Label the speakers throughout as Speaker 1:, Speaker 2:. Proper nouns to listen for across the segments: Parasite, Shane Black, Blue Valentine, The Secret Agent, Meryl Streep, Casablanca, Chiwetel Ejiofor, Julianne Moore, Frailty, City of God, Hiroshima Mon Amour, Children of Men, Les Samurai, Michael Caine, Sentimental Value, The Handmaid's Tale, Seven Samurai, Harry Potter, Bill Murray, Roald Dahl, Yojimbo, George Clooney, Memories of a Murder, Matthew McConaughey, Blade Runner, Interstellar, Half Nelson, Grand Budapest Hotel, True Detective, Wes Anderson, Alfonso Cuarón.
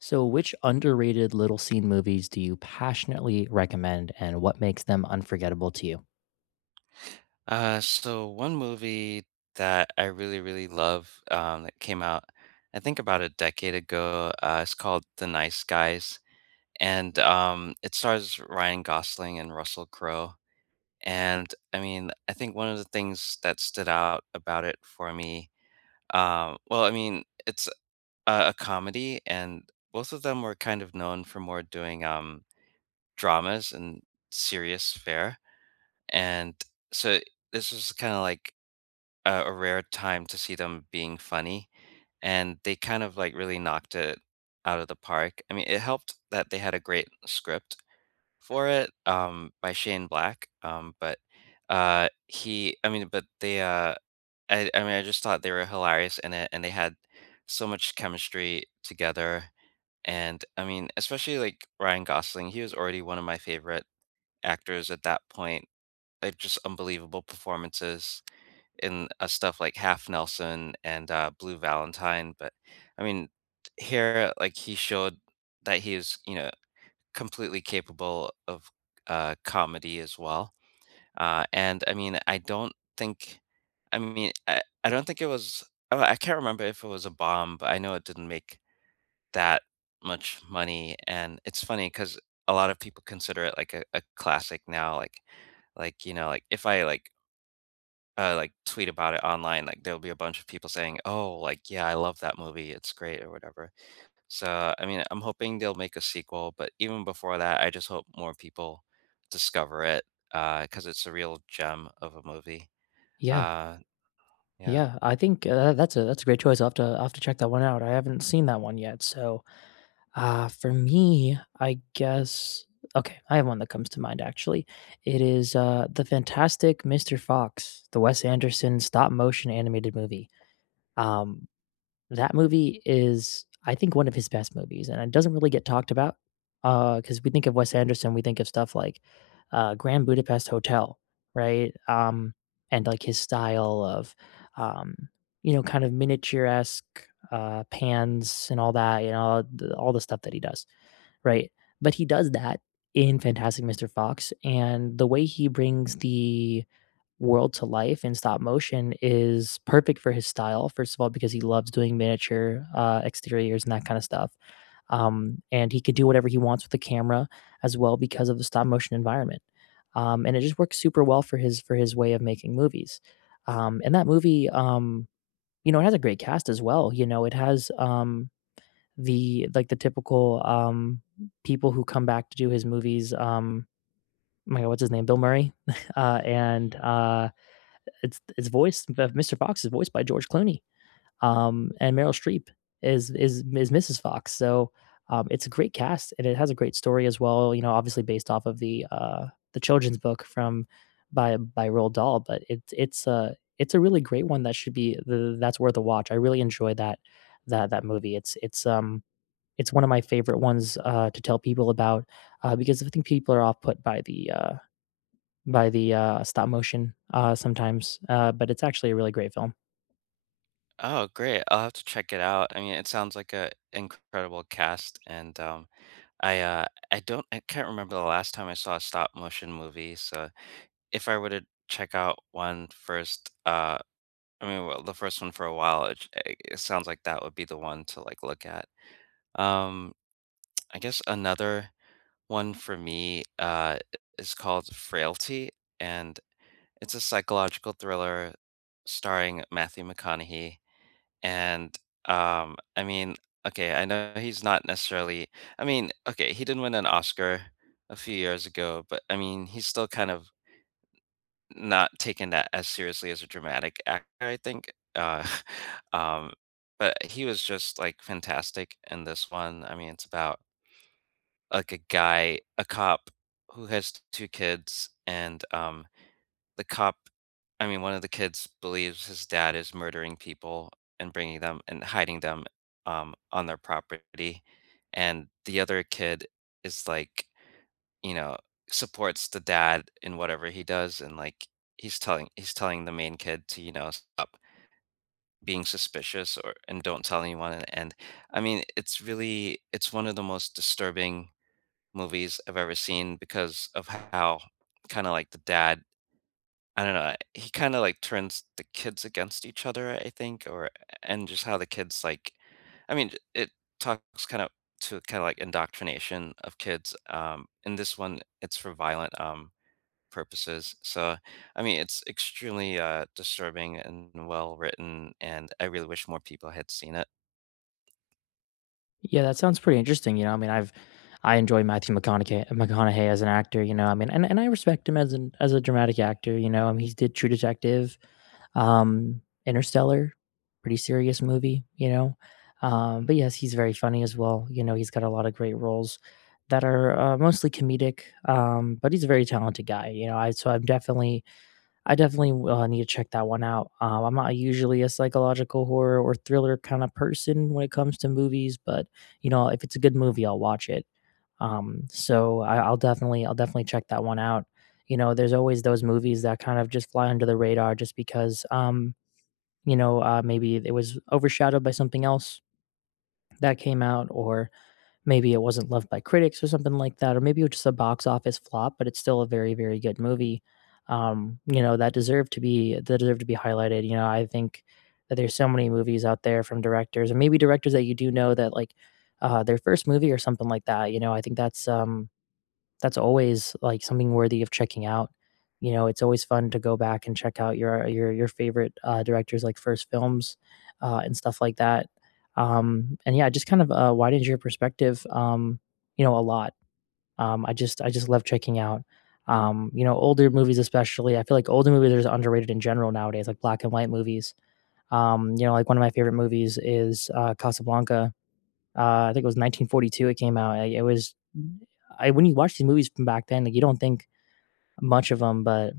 Speaker 1: So, which underrated little scene movies do you passionately recommend, and what makes them unforgettable to you?
Speaker 2: So one movie that I really, really love that came out, I think, about a decade ago. It's called The Nice Guys, and it stars Ryan Gosling and Russell Crowe. And I mean, I think one of the things that stood out about it for me, I mean, it's a comedy, and both of them were kind of known for more doing dramas and serious fare. And so this was kind of like a rare time to see them being funny, and they kind of, like, really knocked it out of the park. I mean, it helped that they had a great script for it, by Shane Black, but, he I mean, but they, I mean, I just thought they were hilarious in it, and they had so much chemistry together, and, I mean, especially, like, Ryan Gosling, he was already one of my favorite actors at that point, like, just unbelievable performances in stuff like Half Nelson and Blue Valentine. But I mean, here, like, he showed that he is, you know, completely capable of comedy as well. And I mean, I don't think it was, oh, I can't remember if it was a bomb, but I know it didn't make that much money. And it's funny because a lot of people consider it like a classic now. Like, you know, like, if I like tweet about it online, like there'll be a bunch of people saying, "Oh, like, yeah, I love that movie. It's great or whatever." So, I mean, I'm hoping they'll make a sequel, but even before that, I just hope more people discover it because it's a real gem of a movie.
Speaker 1: Yeah,
Speaker 2: Uh, yeah.
Speaker 1: yeah. I think that's a great choice. I'll have to check that one out. I haven't seen that one yet. So, for me, I guess okay. I have one that comes to mind actually. It is the Fantastic Mr. Fox, the Wes Anderson stop motion animated movie. Um, That movie is, I think, one of his best movies, and it doesn't really get talked about, because we think of Wes Anderson, we think of stuff like, Grand Budapest Hotel, right? And, like, his style of, um, you know, kind of miniature-esque, pans and all that, you know, the all the stuff that he does, right? But he does that in Fantastic Mr. Fox, and the way he brings the world to life in stop motion is perfect for his style. First of all, because he loves doing miniature exteriors and that kind of stuff, and he could do whatever he wants with the camera as well because of the stop motion environment, and it just works super well for his way of making movies. And that movie, you know, it has a great cast as well. You know, it has the typical people who come back to do his movies. Oh my God, what's his name? Bill Murray and it's voiced Mr. Fox is voiced by George Clooney. And Meryl Streep is Mrs. Fox. So it's a great cast and it has a great story as well. You know, obviously based off of the children's book from by Roald Dahl, but it's a really great one that that's worth a watch. I really enjoy that movie. It's one of my favorite ones to tell people about because I think people are off put by the stop motion, sometimes, but it's actually a really great film.
Speaker 2: Oh, great. I'll have to check it out. I mean, it sounds like a incredible cast, and I uh I can't remember the last time I saw a stop motion movie, so if I were to check out one first, I mean, well, the first one for a while, it sounds like that would be the one to, like, look at. Um, I guess another one for me is called Frailty, and it's a psychological thriller starring Matthew McConaughey. And I mean, okay, I know he's not necessarily. I mean, okay, he didn't win an Oscar a few years ago, but I mean, he's still kind of not taken that as seriously as a dramatic actor, I think, um, but he was just, like, fantastic in this one. I mean, it's about, like, a cop who has 2 kids, and, the cop I mean, one of the kids believes his dad is murdering people and bringing them and hiding them, on their property, and the other kid is, like, you know, supports the dad in whatever he does, and like he's telling the main kid to, you know, stop being suspicious or and don't tell anyone, and I mean, it's really it's one of the most disturbing movies I've ever seen because of how kind of like the dad I don't know. He kind of like turns the kids against each other, I think, or and just how the kids like I mean, it talks kind of to kind of like indoctrination of kids. In this one, it's for violent. Purposes. So, I mean, it's extremely disturbing and well written, and I really wish more people had seen it.
Speaker 1: Yeah, that sounds pretty interesting, you know, I enjoy Matthew McConaughey as an actor, you know, I mean, and I respect him as an as a dramatic actor, you know, I mean, he did True Detective, Interstellar, pretty serious movie, you know, but yes, he's very funny as well, you know, he's got a lot of great roles that are, mostly comedic, but he's a very talented guy, you know, I so I definitely need to check that one out. I'm not usually a psychological horror or thriller kind of person when it comes to movies, but you know, if it's a good movie, I'll watch it. So I'll definitely check that one out. You know, there's always those movies that kind of just fly under the radar just because, you know, maybe it was overshadowed by something else that came out, or maybe it wasn't loved by critics or something like that, or maybe it was just a box office flop, but it's still a very, very good movie. You know, that deserved to be that deserved to be highlighted. You know, I think that there's so many movies out there from directors and maybe directors that you do know that like their first movie or something like that. You know, I think that's always like something worthy of checking out. You know, it's always fun to go back and check out your favorite directors' like first films and stuff like that. And yeah, it just kind of widens your perspective. You know, a lot. I just love checking out you know, older movies especially. I feel like older movies are just underrated in general nowadays, like black and white movies. You know, like one of my favorite movies is Casablanca. I think it was 1942 it came out. Like, it was I when you watch these movies from back then, like you don't think much of them, but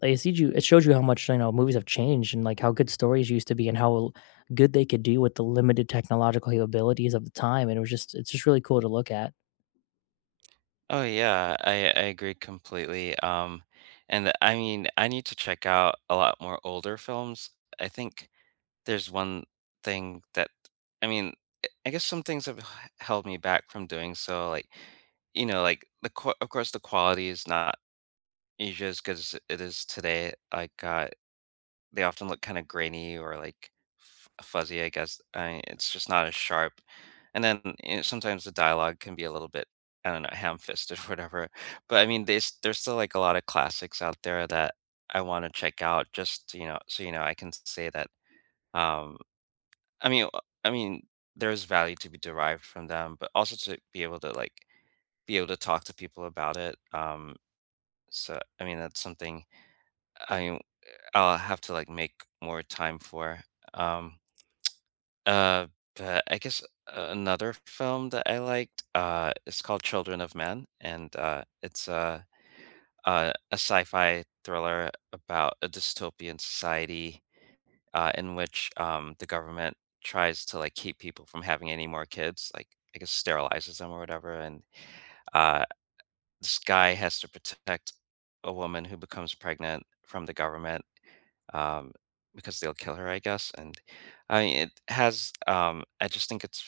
Speaker 1: like, it shows you how much, you know, movies have changed and like how good stories used to be and how good they could do with the limited technological capabilities of the time. And it's just really cool to look at.
Speaker 2: Oh, yeah, I agree completely. And I mean, I need to check out a lot more older films. I think there's one thing that, I mean, I guess some things have held me back from doing so, like, you know, like the of course the quality is not usually as good as it is today. Like, they often look kind of grainy or like fuzzy, I guess. It's just not as sharp. And then, you know, sometimes the dialogue can be a little bit, I don't know, ham-fisted or whatever. But I mean, there's still like a lot of classics out there that I want to check out. Just, you know, so, you know, I can say that. Um, I mean, there's value to be derived from them, but also to be able to like be able to talk to people about it. So I mean, that's something I I'll have to like make more time for. Um, Uh, but I guess another film that I liked, it's called Children of Men, and, it's a sci-fi thriller about a dystopian society, in which, the government tries to, like, keep people from having any more kids, like, I guess sterilizes them or whatever, and, uh, this guy has to protect a woman who becomes pregnant from the government um, because they'll kill her, I guess. And I mean, it has. I just think it's.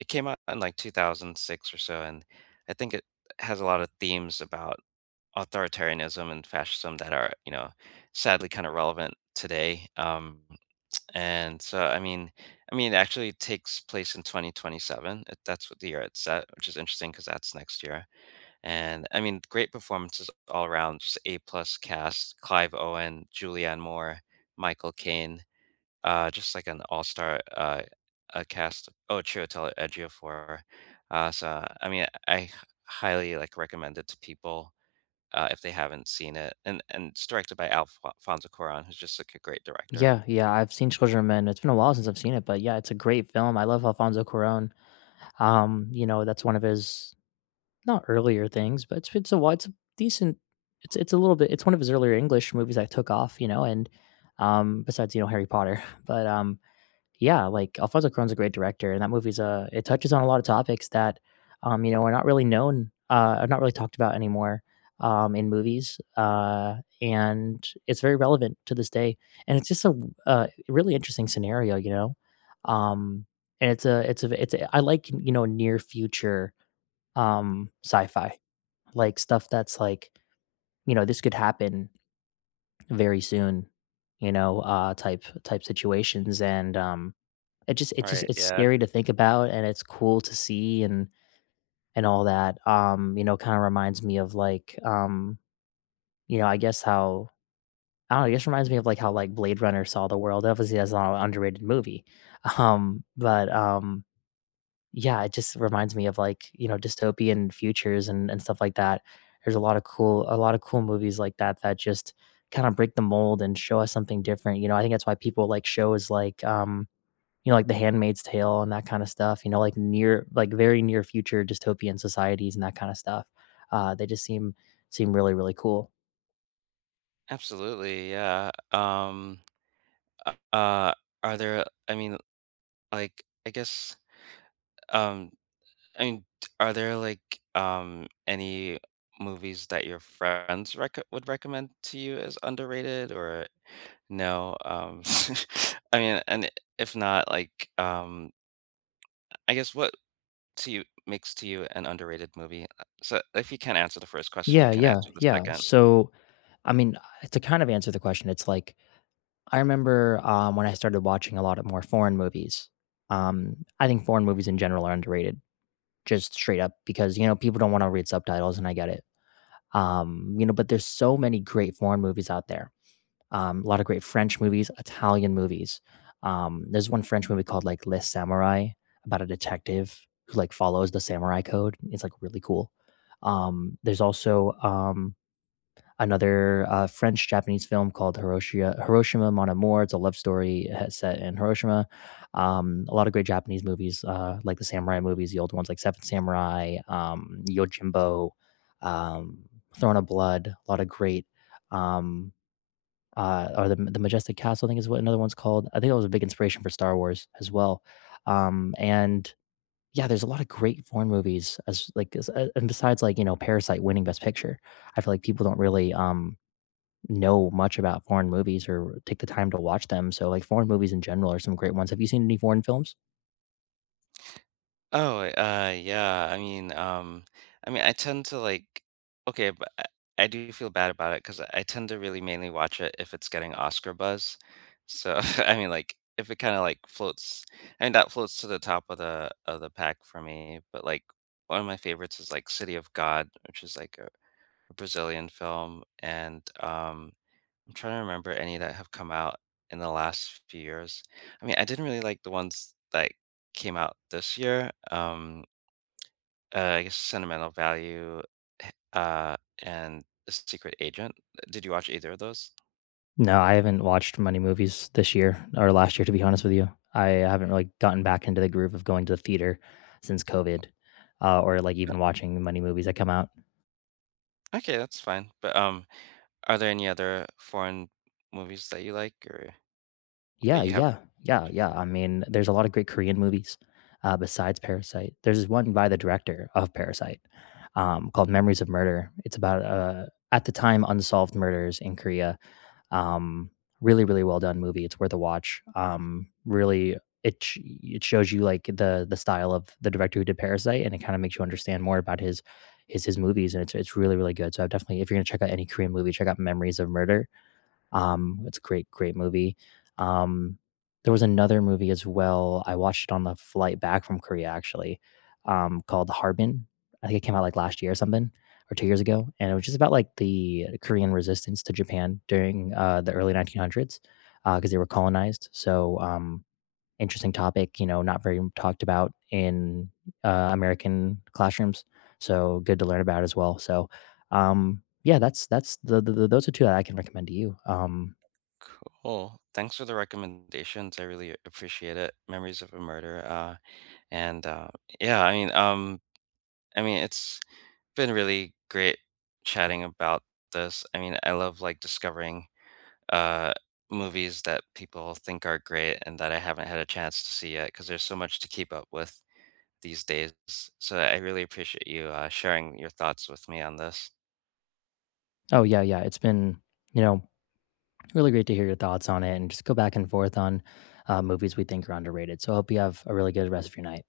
Speaker 2: It came out in, like, 2006 or so, and I think it has a lot of themes about authoritarianism and fascism that are, you know, sadly kind of relevant today. And so, I mean, it actually takes place in 2027. That's what the year it's set, which is interesting because that's next year. And I mean, great performances all around, just A plus cast, Clive Owen, Julianne Moore, Michael Caine, just like an all star cast. Oh, Chiwetel Ejiofor. So I mean, I highly like recommend it to people if they haven't seen it. And it's directed by Alfonso Cuarón, who's just like a great director.
Speaker 1: Yeah, yeah, I've seen Children of Men. It's been a while since I've seen it, but yeah, it's a great film. I love Alfonso Cuarón. You know, that's one of his not earlier things, but it's a decent it's a little bit it's one of his earlier English movies that took off, you know, and besides, you know, Harry Potter. But yeah, like Alfonso Cuarón's a great director and that movie's a it touches on a lot of topics that you know, are not really talked about anymore in movies. And it's very relevant to this day. And it's just a really interesting scenario, you know. Um and it's a, you know, near future sci-fi like stuff that's like, you know, this could happen very soon, you know, type situations, and
Speaker 2: Right.
Speaker 1: it's
Speaker 2: Yeah.
Speaker 1: scary to think about, and it's cool to see, and all that. You know, kind of reminds me of like, you know, I guess how I don't know. I guess reminds me of like how Blade Runner saw the world. Obviously, that's not an underrated movie, but yeah, it just reminds me of like, you know, dystopian futures and stuff like that. There's a lot of cool movies like that that just kind of break the mold and show us something different. You know, I think that's why people like shows like you know, like The Handmaid's Tale and that kind of stuff, you know, like very near future dystopian societies and that kind of stuff. They just seem really really cool.
Speaker 2: Absolutely. Yeah. Uh, uh, Are there? I mean, like, I guess. Um. I mean, t Are there, like, any movies that your friends recom would recommend to you as underrated or no? I mean, and if not, like, I guess what to you an underrated movie? So if you can't answer the first question, you
Speaker 1: Yeah,
Speaker 2: can
Speaker 1: yeah,
Speaker 2: answer the
Speaker 1: yeah.
Speaker 2: second.
Speaker 1: So, I mean, to kind of answer the question, it's like I remember, when I started watching a lot of more foreign movies, I think foreign movies in general are underrated, just straight up because, you know, people don't wanna read subtitles, and I get it. You know, but there's so many great foreign movies out there. A lot of great French movies, Italian movies. There's one French movie called, like, Les Samurai, about a detective who, like, follows the samurai code. It's, like, really cool. There's also, another French Japanese film called Hiroshima Mon Amour. It's a love story set in Hiroshima. A lot of great Japanese movies, like the samurai movies, the old ones like Seven Samurai, Yojimbo, um, Throne of Blood. A lot of great. Um, or the majestic castle, I think is what another one's called. I think it was a big inspiration for Star Wars as well. And yeah, there's a lot of great foreign movies and besides like you know Parasite winning Best Picture, I feel like people don't really know much about foreign movies or take the time to watch them. So, like, foreign movies in general are some great ones. Have you seen any foreign films?
Speaker 2: Oh, yeah. I mean, I tend to like, okay, but I do feel bad about it because I tend to really mainly watch it if it's getting Oscar buzz. So, I mean, like, if it kind of like floats, I mean, that floats to the top of the pack for me. But like, one of my favorites is like City of God, which is like a Brazilian film, and I'm trying to remember any that have come out in the last few years. I mean, I didn't really like the ones that came out this year. I guess Sentimental Value, h- uh, and The Secret Agent. Did you watch either of those?
Speaker 1: No, I haven't watched many movies this year or last year, to be honest with you. I haven't really gotten back into the groove of going to the theater since COVID, or like
Speaker 2: Uh,
Speaker 1: even watching many movies that come out.
Speaker 2: Okay, that's fine. But are there any other foreign movies that you like or that
Speaker 1: Yeah,
Speaker 2: you have?
Speaker 1: yeah, yeah, yeah. I mean, there's a lot of great Korean movies besides Parasite. There's this one by the director of Parasite called Memories of Murder. It's about, at the time, unsolved murders in Korea. Um, really, really well done movie. It's worth a watch. Really, it shows you like the style of the director who did Parasite, and it kind of makes you understand more about his movies, and it's really really good. So I definitely, if you're gonna check out any Korean movie, check out Memories of Murder. It's a great, great movie. Um, there was another movie as well. I watched it on the flight back from Korea actually, called Harbin. I think it came out like last year or something, or two years ago, and it was just about like the Korean resistance to Japan during, the early 1900s, because they were colonized. So, interesting topic, you know, not very talked about in American classrooms. So good to learn about as well. So, yeah, that's the those are two that I can recommend to you.
Speaker 2: Cool. Thanks for the recommendations. I really appreciate it. Memories of a Murder. And Yeah, I mean, it's been really great chatting about this. I mean, I love like discovering uh, movies that people think are great and that I haven't had a chance to see yet because there's so much to keep up with these days. So I really appreciate you sharing your thoughts with me on this.
Speaker 1: Oh yeah, yeah, it's been you know really great to hear your thoughts on it and just go back and forth on movies we think are underrated. So I hope you have a really good rest of your night.